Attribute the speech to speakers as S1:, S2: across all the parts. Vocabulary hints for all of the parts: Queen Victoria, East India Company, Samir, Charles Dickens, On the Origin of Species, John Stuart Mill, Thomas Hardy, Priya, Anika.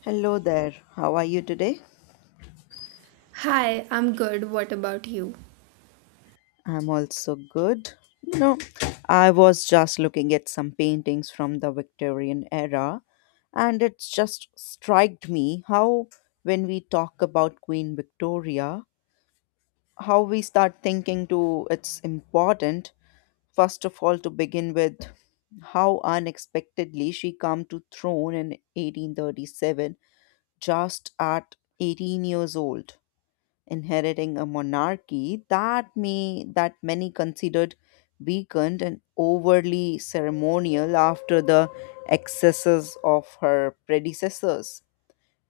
S1: Hello there. How are you today?
S2: Hi, I'm good. What about you?
S1: I'm also good. You know, I was just looking at some paintings from the Victorian era, and it just struck me how, when we talk about Queen Victoria, how we start thinking to it's important, first of all, to begin with how unexpectedly she come to throne in 1837, just at 18 years old, inheriting a monarchy that may that many considered weakened and overly ceremonial after the excesses of her predecessors.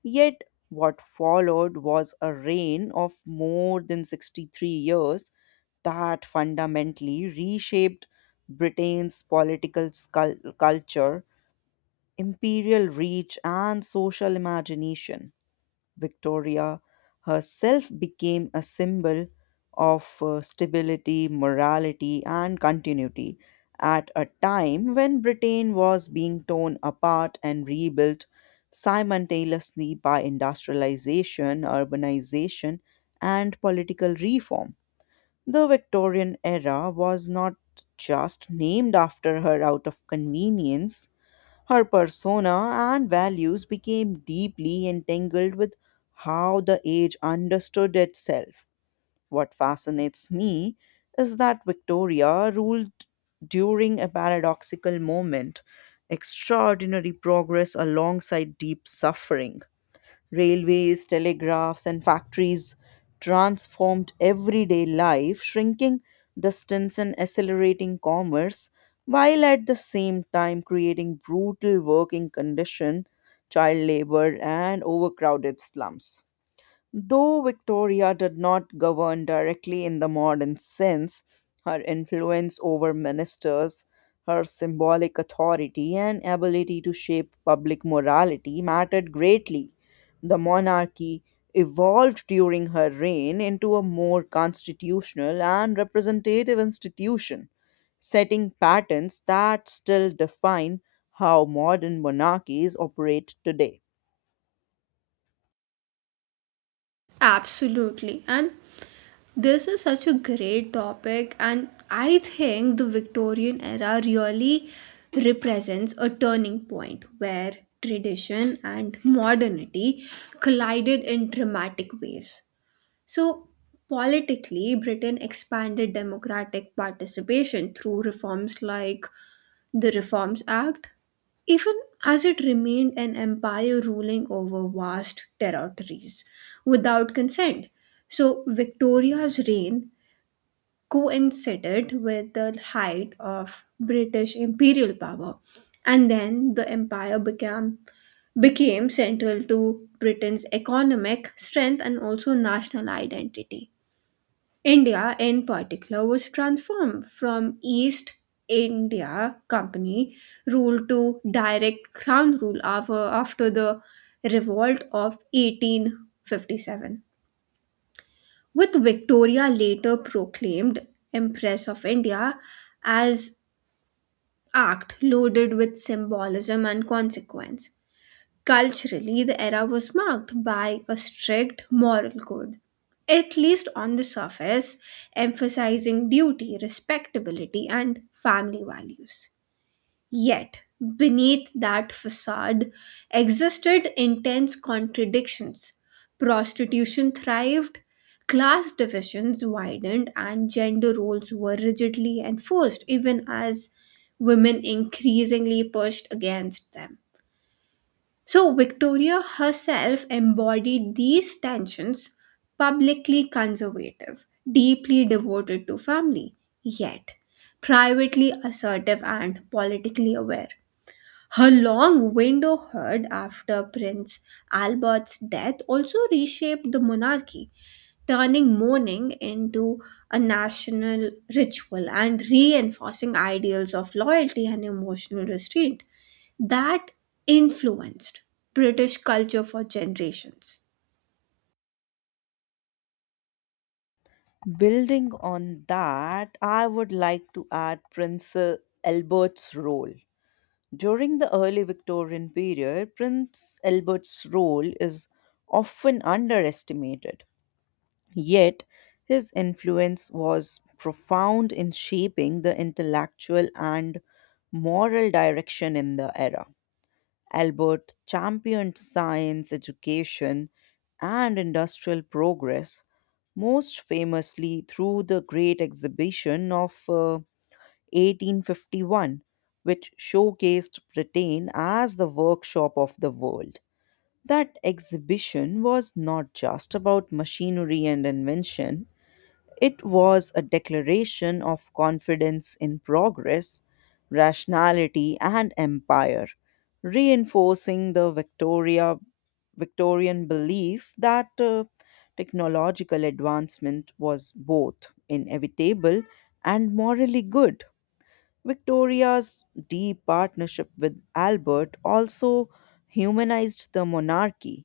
S1: Yet what followed was a reign of more than 63 years that fundamentally reshaped Britain's political culture, imperial reach, and social imagination. Victoria herself became a symbol of stability, morality, and continuity at a time when Britain was being torn apart and rebuilt simultaneously by industrialization, urbanization, and political reform. The Victorian era was not just named after her out of convenience; her persona and values became deeply entangled with how the age understood itself. What fascinates me is that Victoria ruled during a paradoxical moment, extraordinary progress alongside deep suffering. Railways, telegraphs, and factories transformed everyday life, shrinking distance and accelerating commerce, while at the same time creating brutal working conditions, child labor, and overcrowded slums. Though Victoria did not govern directly in the modern sense, her influence over ministers, her symbolic authority, and ability to shape public morality mattered greatly. The monarchy evolved during her reign into a more constitutional and representative institution, setting patterns that still define how modern monarchies operate today.
S2: Absolutely. And this is such a great topic, and I think the Victorian era really represents a turning point where tradition and modernity collided in dramatic ways. So, politically, Britain expanded democratic participation through reforms like The Reforms Act, even as it remained an empire ruling over vast territories without consent. So, Victoria's reign coincided with the height of British imperial power, and then the empire became central to Britain's economic strength and also national identity. India, in particular, was transformed from East India Company rule to direct crown rule after the revolt of 1857, with Victoria later proclaimed Empress of India as act loaded with symbolism and consequence. Culturally, the era was marked by a strict moral code, at least on the surface, emphasizing duty, respectability, and family values. Yet, beneath that facade existed intense contradictions. Prostitution thrived, class divisions widened, and gender roles were rigidly enforced, even as women increasingly pushed against them. So, Victoria herself embodied these tensions, publicly conservative, deeply devoted to family, yet privately assertive and politically aware. Her long window heard after Prince Albert's death also reshaped the monarchy, turning mourning into a national ritual and reinforcing ideals of loyalty and emotional restraint that influenced British culture for generations.
S1: Building on that, I would like to add Prince Albert's role. During the early Victorian period, Prince Albert's role is often underestimated, yet his influence was profound in shaping the intellectual and moral direction in the era. Albert championed science education and industrial progress, most famously through the Great Exhibition of 1851, which showcased Britain as the workshop of the world. That exhibition was not just about machinery and invention, it was a declaration of confidence in progress, rationality, and empire, reinforcing the Victorian belief that technological advancement was both inevitable and morally good. Victoria's deep partnership with Albert also humanized the monarchy,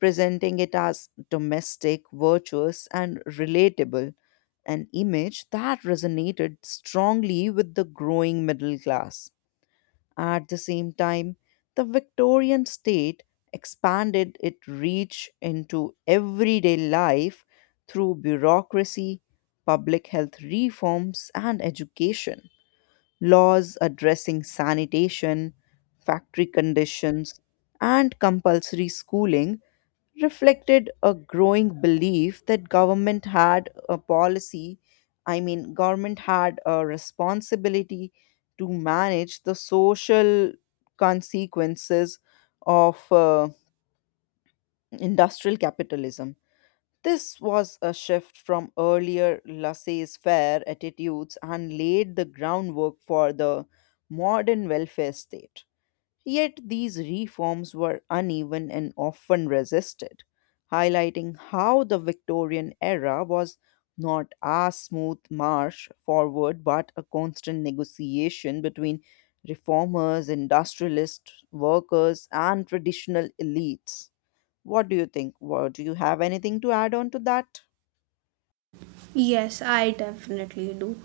S1: presenting it as domestic, virtuous, and relatable, an image that resonated strongly with the growing middle class. At the same time, the Victorian state expanded its reach into everyday life through bureaucracy, public health reforms, and education. Laws addressing sanitation, factory conditions, and compulsory schooling reflected a growing belief that government had a responsibility to manage the social consequences of industrial capitalism. This was a shift from earlier laissez-faire attitudes and laid the groundwork for the modern welfare state. Yet these reforms were uneven and often resisted, highlighting how the Victorian era was not a smooth march forward but a constant negotiation between reformers, industrialists, workers, and traditional elites. What do you think? What, do you have anything to add on to that?
S2: Yes, I definitely do.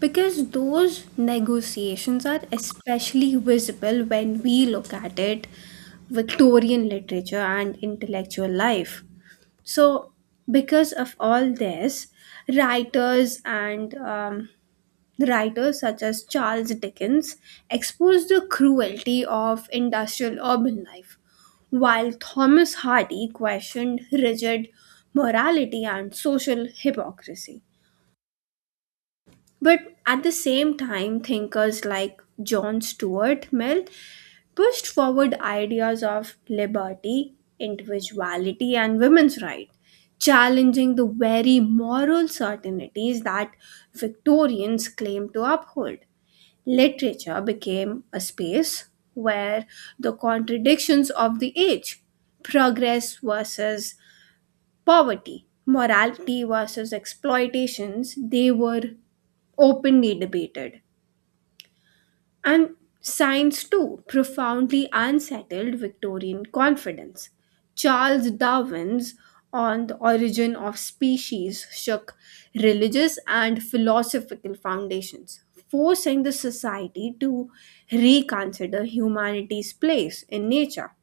S2: Because those negotiations are especially visible when we look at it Victorian literature and intellectual life. So, because of all this, writers and um, writers such as Charles Dickens exposed the cruelty of industrial urban life while Thomas Hardy questioned rigid morality and social hypocrisy. But at the same time, thinkers like John Stuart Mill pushed forward ideas of liberty, individuality, and women's rights, challenging the very moral certainties that Victorians claimed to uphold. Literature became a space where the contradictions of the age, progress versus poverty, morality versus exploitations, they were openly debated. And signs too profoundly unsettled Victorian confidence. Charles Darwin's On the Origin of Species shook religious and philosophical foundations, forcing the society to reconsider humanity's place in nature.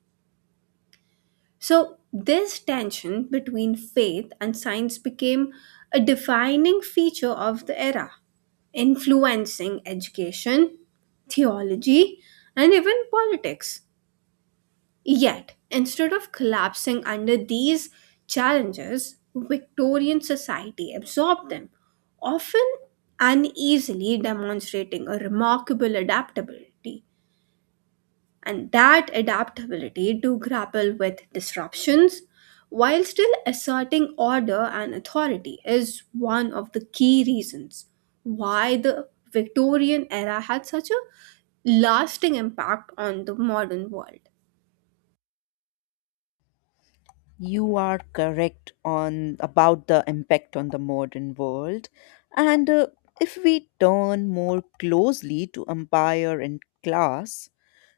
S2: So, this tension between faith and science became a defining feature of the era, influencing education, theology, and even politics. Yet, instead of collapsing under these challenges, Victorian society absorbed them, often uneasily demonstrating a remarkable adaptability, and that adaptability to grapple with disruptions while still asserting order and authority is one of the key reasons why the Victorian era had such a lasting impact on the modern world.
S1: You are correct on about the impact on the modern world. And if we turn more closely to empire and class,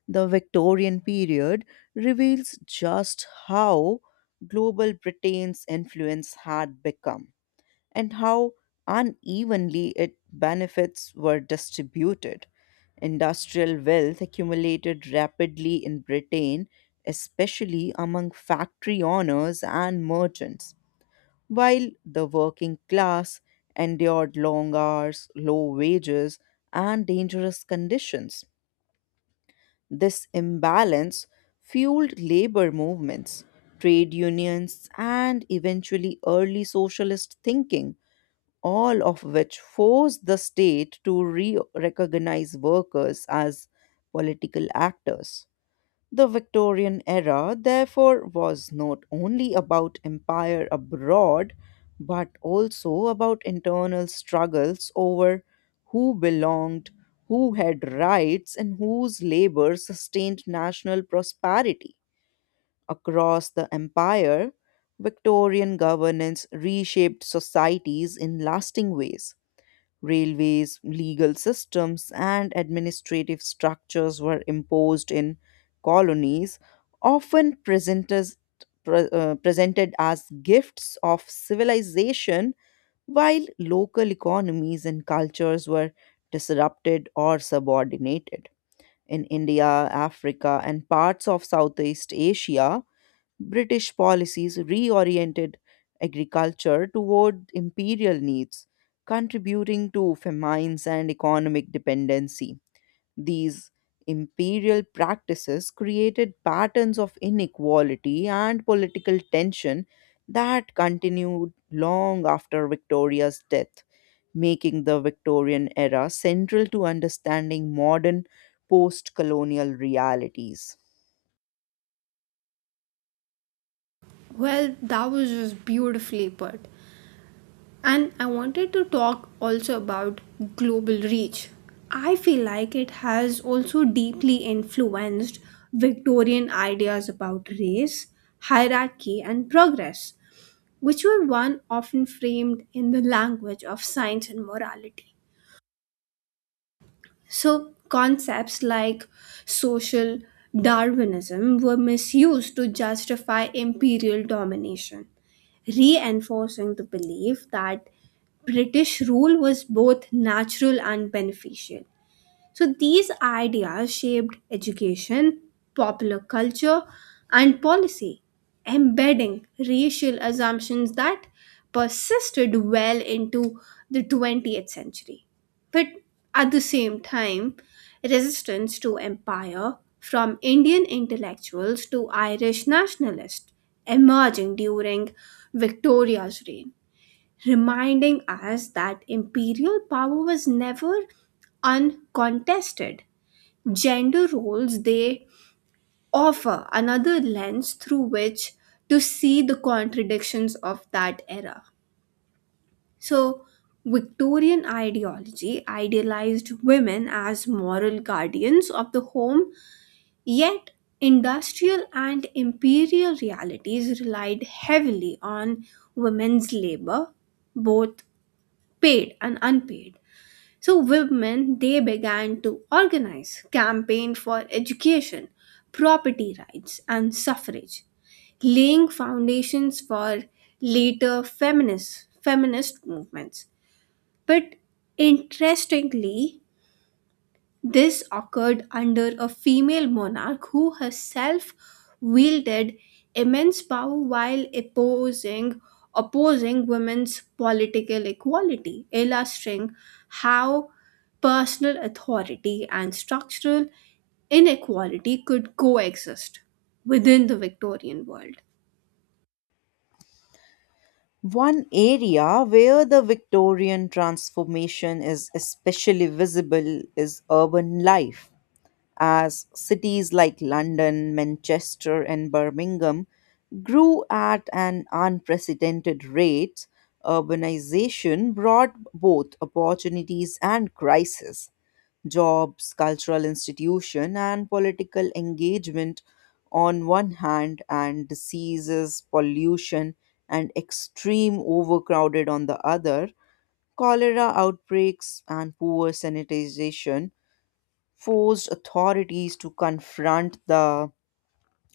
S1: the Victorian period reveals just how global Britain's influence had become and how unevenly its benefits were distributed. Industrial wealth accumulated rapidly in Britain, especially among factory owners and merchants, while the working class endured long hours, low wages, and dangerous conditions. This imbalance fueled labor movements, trade unions, and eventually early socialist thinking, all of which force the state to re recognize workers as political actors. The Victorian era, therefore, was not only about empire abroad, but also about internal struggles over who belonged, who had rights, and whose labor sustained national prosperity. Across the empire, Victorian governance reshaped societies in lasting ways. Railways, legal systems, and administrative structures were imposed in colonies, often presented as gifts of civilization, while local economies and cultures were disrupted or subordinated. In India, Africa, and parts of Southeast Asia, British policies reoriented agriculture toward imperial needs, contributing to famines and economic dependency. These imperial practices created patterns of inequality and political tension that continued long after Victoria's death, making the Victorian era central to understanding modern post colonial realities.
S2: Well, that was just beautifully put. And I wanted to talk also about global reach. I feel like it has also deeply influenced Victorian ideas about race, hierarchy, and progress, which were one often framed in the language of science and morality. So, concepts like social Darwinism were misused to justify imperial domination, reinforcing the belief that British rule was both natural and beneficial. So these ideas shaped education, popular culture, and policy, embedding racial assumptions that persisted well into the 20th century. But at the same time, resistance to empire from Indian intellectuals to Irish nationalists emerging during Victoria's reign, reminding us that imperial power was never uncontested. Gender roles they offer another lens through which to see the contradictions of that era. So, Victorian ideology idealized women as moral guardians of the home, yet industrial and imperial realities relied heavily on women's labor, both paid and unpaid. So women they began to organize campaign for education, property rights and suffrage, laying foundations for later feminist movements. But interestingly, this occurred under a female monarch who herself wielded immense power while opposing women's political equality, illustrating how personal authority and structural inequality could coexist within the Victorian world.
S1: One area where the Victorian transformation is especially visible is urban life, as cities like London, Manchester, and Birmingham grew at an unprecedented rate. Urbanization brought both opportunities and crises: jobs, cultural institution, and political engagement on one hand, and diseases, pollution, and extreme overcrowded on the other. Cholera outbreaks and poor sanitization forced authorities to confront the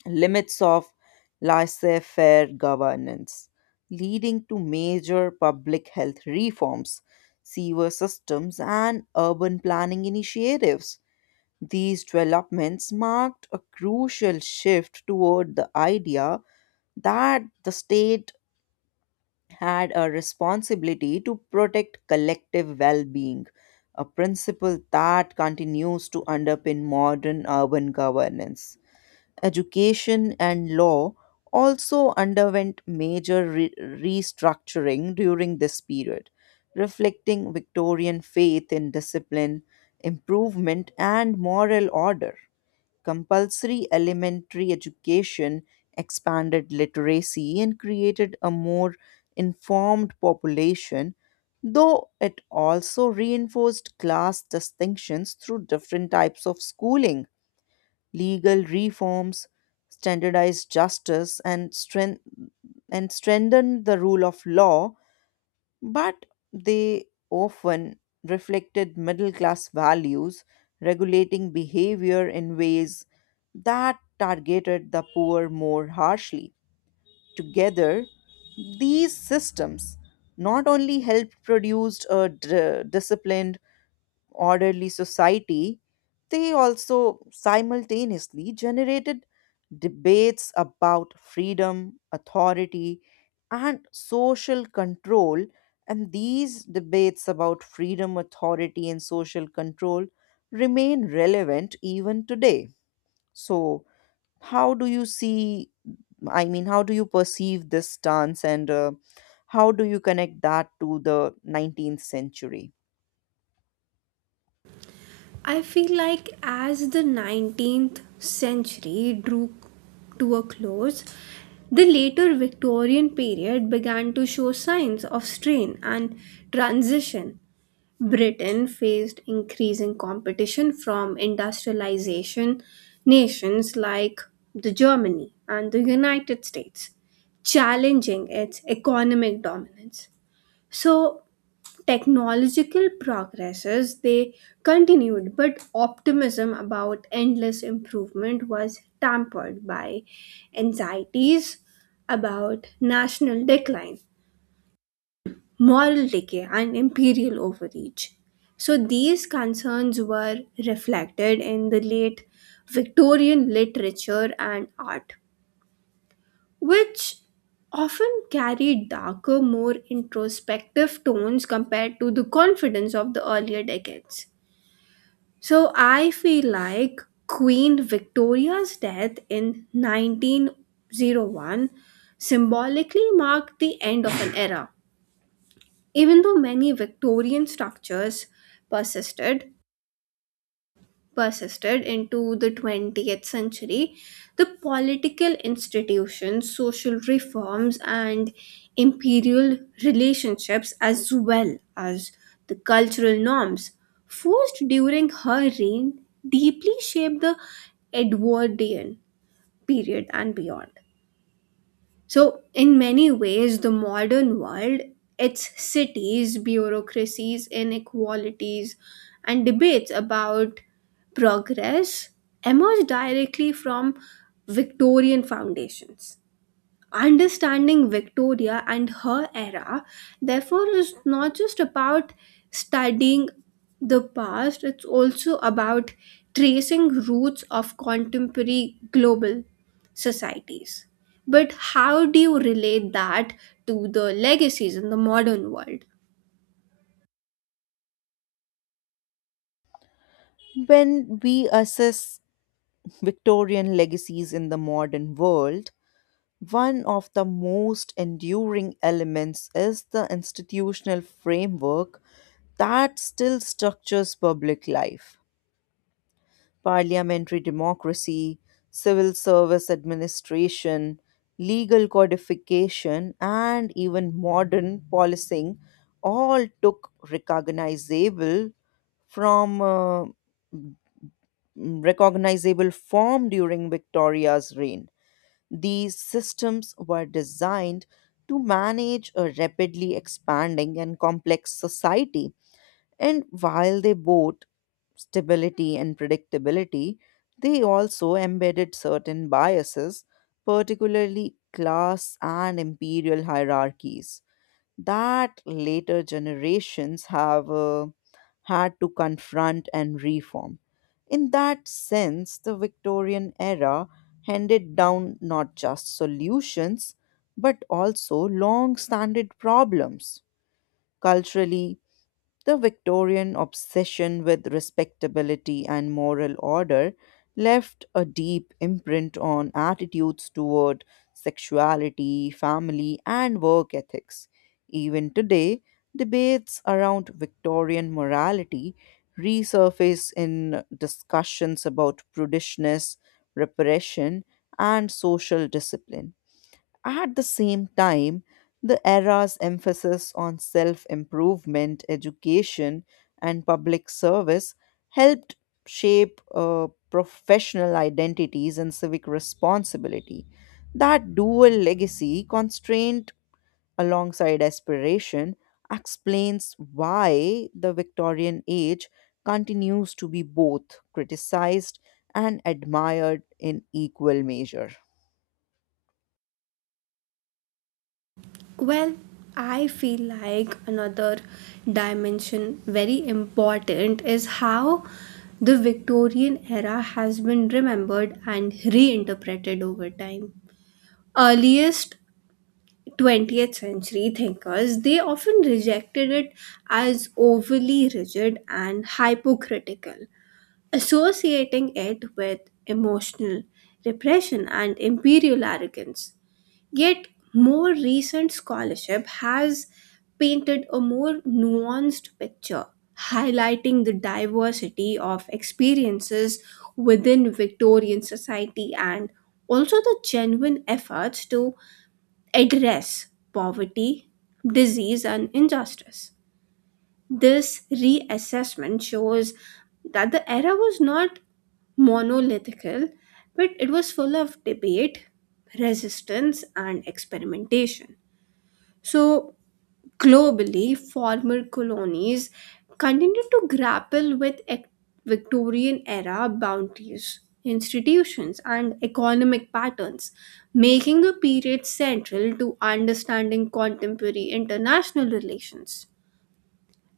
S1: limits of laissez faire governance, leading to major public health reforms, sewer systems, and urban planning initiatives. These developments marked a crucial shift toward the idea that the state had a responsibility to protect collective well being, a principle that continues to underpin modern urban governance. Education and law also underwent major restructuring during this period, reflecting Victorian faith in discipline, improvement, and moral order. Compulsory elementary education expanded literacy and created a more informed population, though it also reinforced class distinctions through different types of schooling. Legal reforms, standardized justice, and strengthened the rule of law, but they often reflected middle class values, regulating behavior in ways that targeted the poor more harshly. Together, these systems not only helped produce a disciplined orderly society, they also simultaneously generated debates about freedom, authority, and social control. And these debates about freedom, authority, and social control remain relevant even today. So, how do you see? I mean, how do you perceive this stance, and how do you connect that to the 19th century?
S2: I feel like as the 19th century drew to a close, the later Victorian period began to show signs of strain and transition. Britain faced increasing competition from industrialization nations like the Germany and the United States, challenging its economic dominance. So, technological progresses they continued, but optimism about endless improvement was tampered by anxieties about national decline, moral decay, and imperial overreach. So these concerns were reflected in the late Victorian literature and art, which often carried darker, more introspective tones compared to the confidence of the earlier decades. So I feel like Queen Victoria's death in 1901 symbolically marked the end of an era. Even though many Victorian structures persisted, persisted into the 20th century, the political institutions, social reforms, and imperial relationships, as well as the cultural norms forced during her reign, deeply shaped the Edwardian period and beyond. So, in many ways, the modern world, its cities, bureaucracies, inequalities, and debates about progress emerged directly from Victorian foundations. Understanding Victoria and her era, therefore, is not just about studying the past, it's also about tracing roots of contemporary global societies. But how do you relate that to the legacies in the modern world?
S1: When we assess Victorian legacies in the modern world, one of the most enduring elements is the institutional framework that still structures public life. Parliamentary democracy, civil service administration, legal codification, and even modern policing all took from uh, recognizable form during Victoria's reign. These systems were designed to manage a rapidly expanding and complex society, and while they brought stability and predictability, they also embedded certain biases, particularly class and imperial hierarchies that later generations have had to confront and reform. In that sense, the Victorian era handed down not just solutions but also long standing problems. Culturally, the Victorian obsession with respectability and moral order left a deep imprint on attitudes toward sexuality, family, and work ethics. Even today, debates around Victorian morality resurface in discussions about prudishness, repression, and social discipline. At the same time, the era's emphasis on self improvement, education, and public service helped shape professional identities and civic responsibility. That dual legacy, constraint alongside aspiration, explains why the Victorian age continues to be both criticized and admired in equal measure.
S2: Well, I feel like another dimension very important is how the Victorian era has been remembered and reinterpreted over time. Earliest 20th century thinkers they often rejected it as overly rigid and hypocritical, associating it with emotional repression and imperial arrogance. Yet, more recent scholarship has painted a more nuanced picture, highlighting the diversity of experiences within Victorian society and also the genuine efforts to address poverty, disease, and injustice. This reassessment shows that the era was not monolithical, but it was full of debate, resistance, and experimentation. So, globally, former colonies continued to grapple with Victorian era bounties, institutions, and economic patterns, making the period central to understanding contemporary international relations.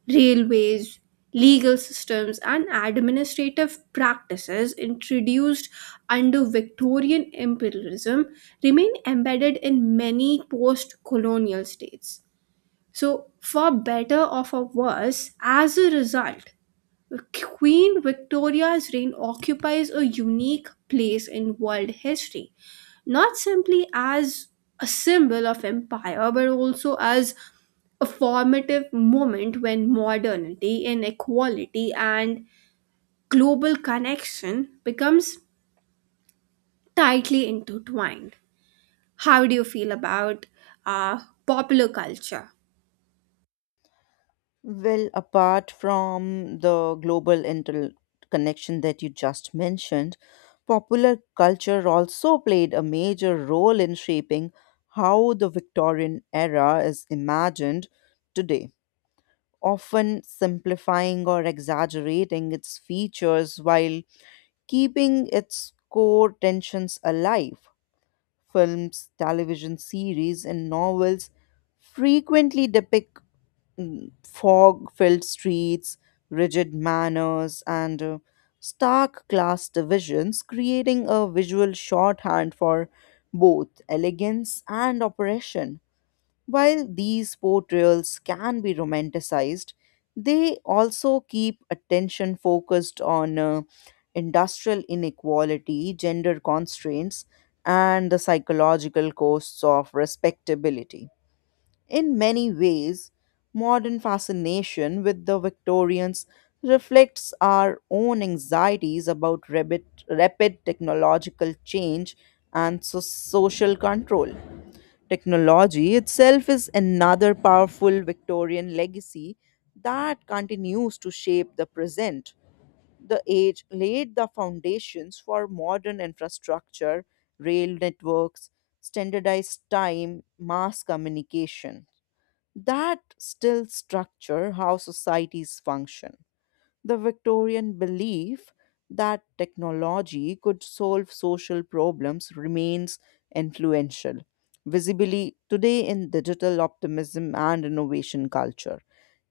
S2: Railways, legal systems, and administrative practices introduced under Victorian imperialism remain embedded in many post colonial states. So, for better or for worse, as a result, Queen Victoria's reign occupies a unique place in world history, not simply as a symbol of empire, but also as a formative moment when modernity, inequality, and global connection becomes tightly intertwined. How do you feel about uh, popular culture?
S1: Well, apart from the global interconnection that you just mentioned, popular culture also played a major role in shaping how the Victorian era is imagined today, often simplifying or exaggerating its features while keeping its core tensions alive. Films, television series, and novels frequently depict fog-filled streets, rigid manners, and stark class divisions, creating a visual shorthand for both elegance and oppression. While these portrayals can be romanticized, they also keep attention focused on industrial inequality, gender constraints, and the psychological costs of respectability. In many ways, modern fascination with the Victorians reflects our own anxieties about rapid technological change and social control. Technology itself is another powerful Victorian legacy that continues to shape the present. The age laid the foundations for modern infrastructure, rail networks, standardized time, mass communication. That still structure how societies function. The Victorian belief that technology could solve social problems remains influential, visibly today in digital optimism and innovation culture.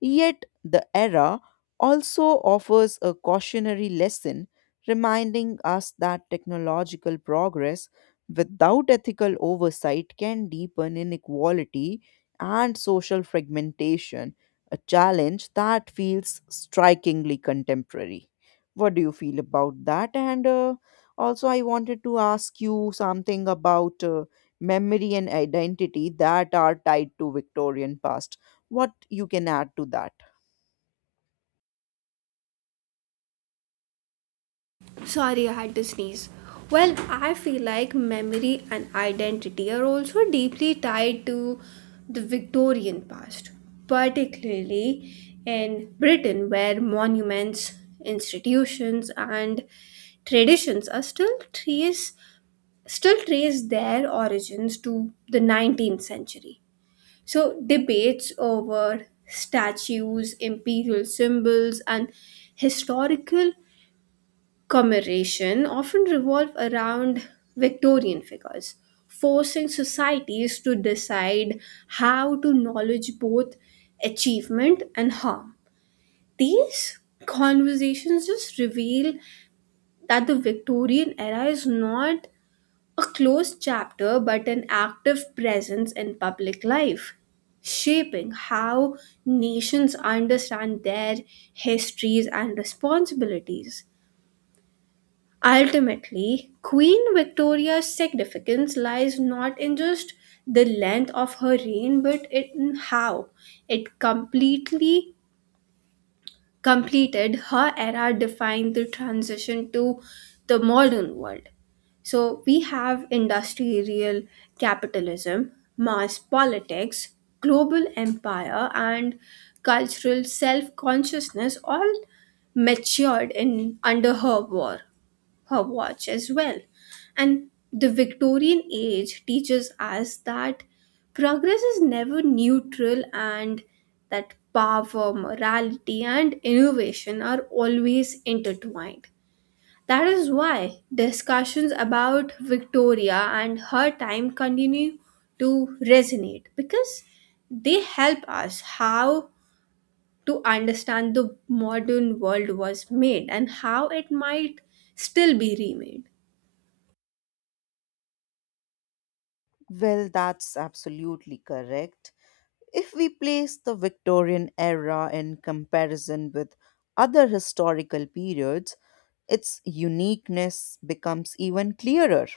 S1: Yet, the era also offers a cautionary lesson, reminding us that technological progress without ethical oversight can deepen inequality and social fragmentation, a challenge that feels strikingly contemporary. What do you feel about that? And also, I wanted to ask you something about memory and identity that are tied to Victorian past. What you can add to that?
S2: Sorry, I had to sneeze. Well, I feel like memory and identity are also deeply tied to the Victorian past, particularly in Britain, where monuments, institutions, and traditions are still trace their origins to the 19th century. So debates over statues, imperial symbols, and historical commemoration often revolve around Victorian figures, forcing societies to decide how to acknowledge both achievement and harm. These conversations just reveal that the Victorian era is not a closed chapter but an active presence in public life, shaping how nations understand their histories and responsibilities. Ultimately, Queen Victoria's significance lies not in just the length of her reign but in how it completely completed her era defined the transition to the modern world. So we have industrial capitalism, mass politics, global empire, and cultural self consciousness all matured in under her watch as well. And the Victorian age teaches us that progress is never neutral and that power, morality, and innovation are always intertwined. That is why discussions about Victoria and her time continue to resonate because they help us how to understand the modern world was made and how it might still be remade.
S1: Well, that's absolutely correct. If we place the Victorian era in comparison with other historical periods, its uniqueness becomes even clearer.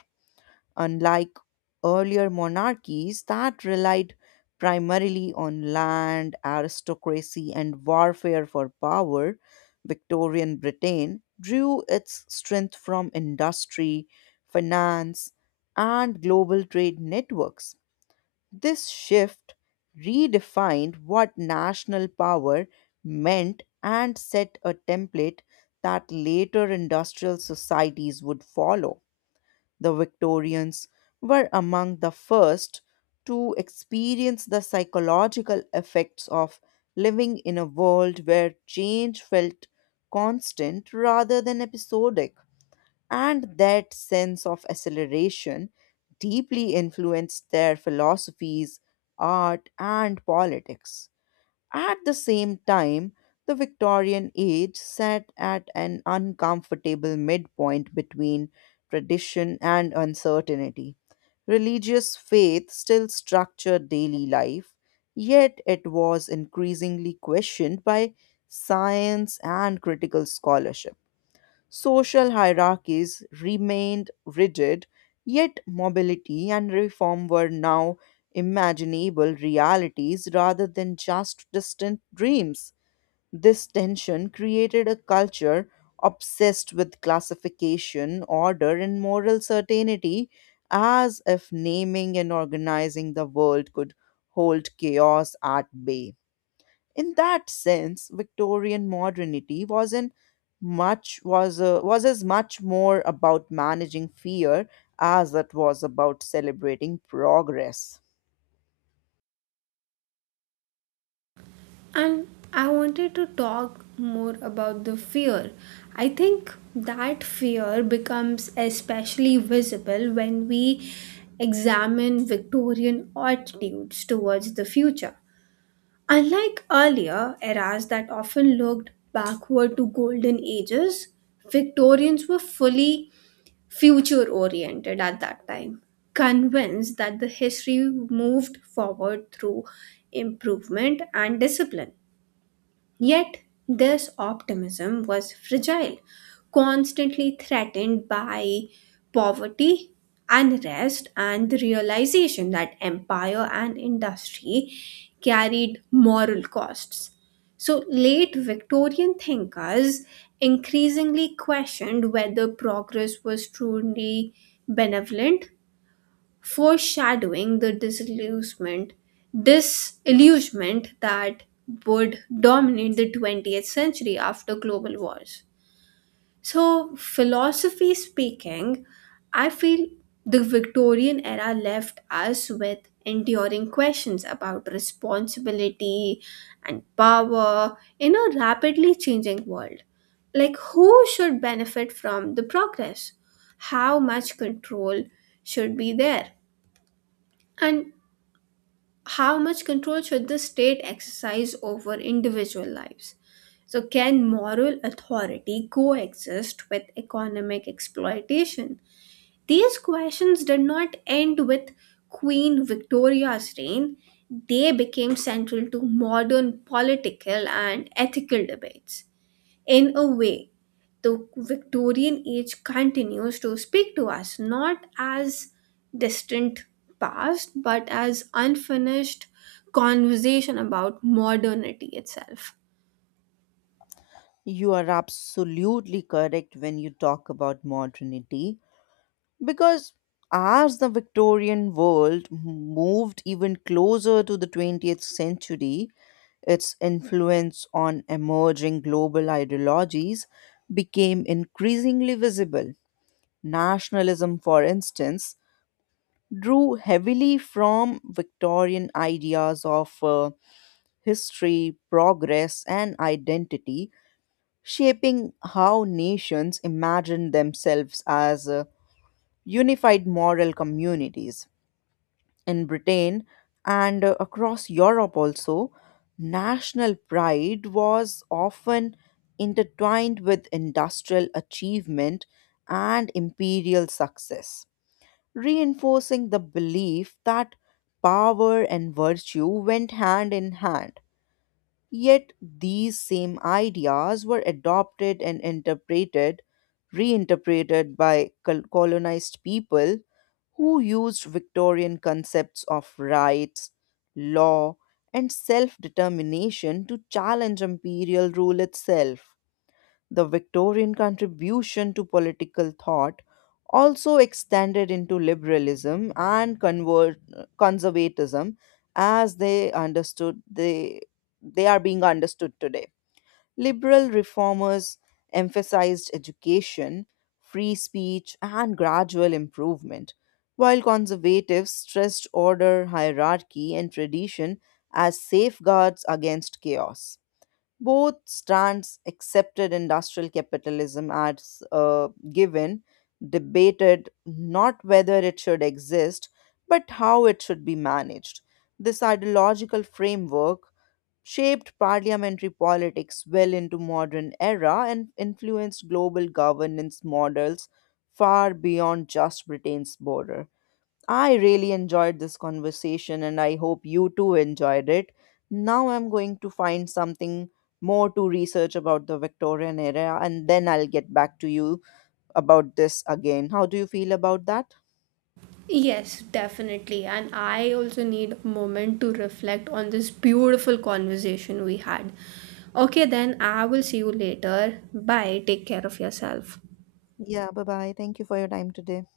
S1: Unlike earlier monarchies that relied primarily on land, aristocracy, and warfare for power, Victorian Britain drew its strength from industry, finance, and global trade networks. This shift redefined what national power meant and set a template that later industrial societies would follow. The Victorians were among the first to experience the psychological effects of living in a world where change felt constant rather than episodic, and that sense of acceleration deeply influenced their philosophies, art, and politics. At the same time, the Victorian age sat at an uncomfortable midpoint between tradition and uncertainty. Religious faith still structured daily life, yet it was increasingly questioned by science and critical scholarship. Social hierarchies remained rigid, yet mobility and reform were now imaginable realities rather than just distant dreams. This tension created a culture obsessed with classification, order, and moral certainty, as if naming and organizing the world could hold chaos at bay. In that sense, Victorian modernity wasn't much was as much more about managing fear as it was about celebrating progress.
S2: And I wanted to talk more about the fear. I think that fear becomes especially visible when we examine Victorian attitudes towards the future. Unlike earlier eras that often looked backward to golden ages, Victorians were fully future oriented at that time, convinced that the history moved forward through improvement and discipline. Yet, this optimism was fragile, constantly threatened by poverty, unrest, and the realization that empire and industry carried moral costs. So, late Victorian thinkers increasingly questioned whether progress was truly benevolent, foreshadowing the disillusionment that would dominate the 20th century after global wars. So philosophy speaking, I feel the Victorian era left us with enduring questions about responsibility and power in a rapidly changing world, like who should benefit from the progress, how much control should be there, and how much control should the state exercise over individual lives? So, can moral authority coexist with economic exploitation? These questions did not end with Queen Victoria's reign, they became central to modern political and ethical debates. In a way, the Victorian age continues to speak to us not as distant past but as unfinished conversation about modernity itself.
S1: You are absolutely correct when you talk about modernity, because as the Victorian world moved even closer to the 20th century, its influence on emerging global ideologies became increasingly visible. Nationalism, for instance, drew heavily from Victorian ideas of history, progress, and identity, shaping how nations imagined themselves as unified moral communities. In Britain and across Europe, also, national pride was often intertwined with industrial achievement and imperial success, reinforcing the belief that power and virtue went hand in hand. Yet these same ideas were adopted and reinterpreted by colonized people who used Victorian concepts of rights, law, and self determination to challenge imperial rule itself. The Victorian contribution to political thought also extended into liberalism and conservatism as they are being understood today. Liberal reformers emphasized education, free speech, and gradual improvement, while conservatives stressed order, hierarchy, and tradition as safeguards against chaos. Both strands accepted industrial capitalism as a given, debated not whether it should exist, but how it should be managed. This ideological framework shaped parliamentary politics well into modern era and influenced global governance models far beyond just Britain's border. I really enjoyed this conversation and I hope you too enjoyed it. Now I'm going to find something more to research about the Victorian era and then I'll get back to you about this again. How do you feel about that?
S2: Yes, definitely. And I also need a moment to reflect on this beautiful conversation we had. Okay, then I will see you later. Bye. Take care of yourself.
S1: Yeah, bye bye. Thank you for your time today.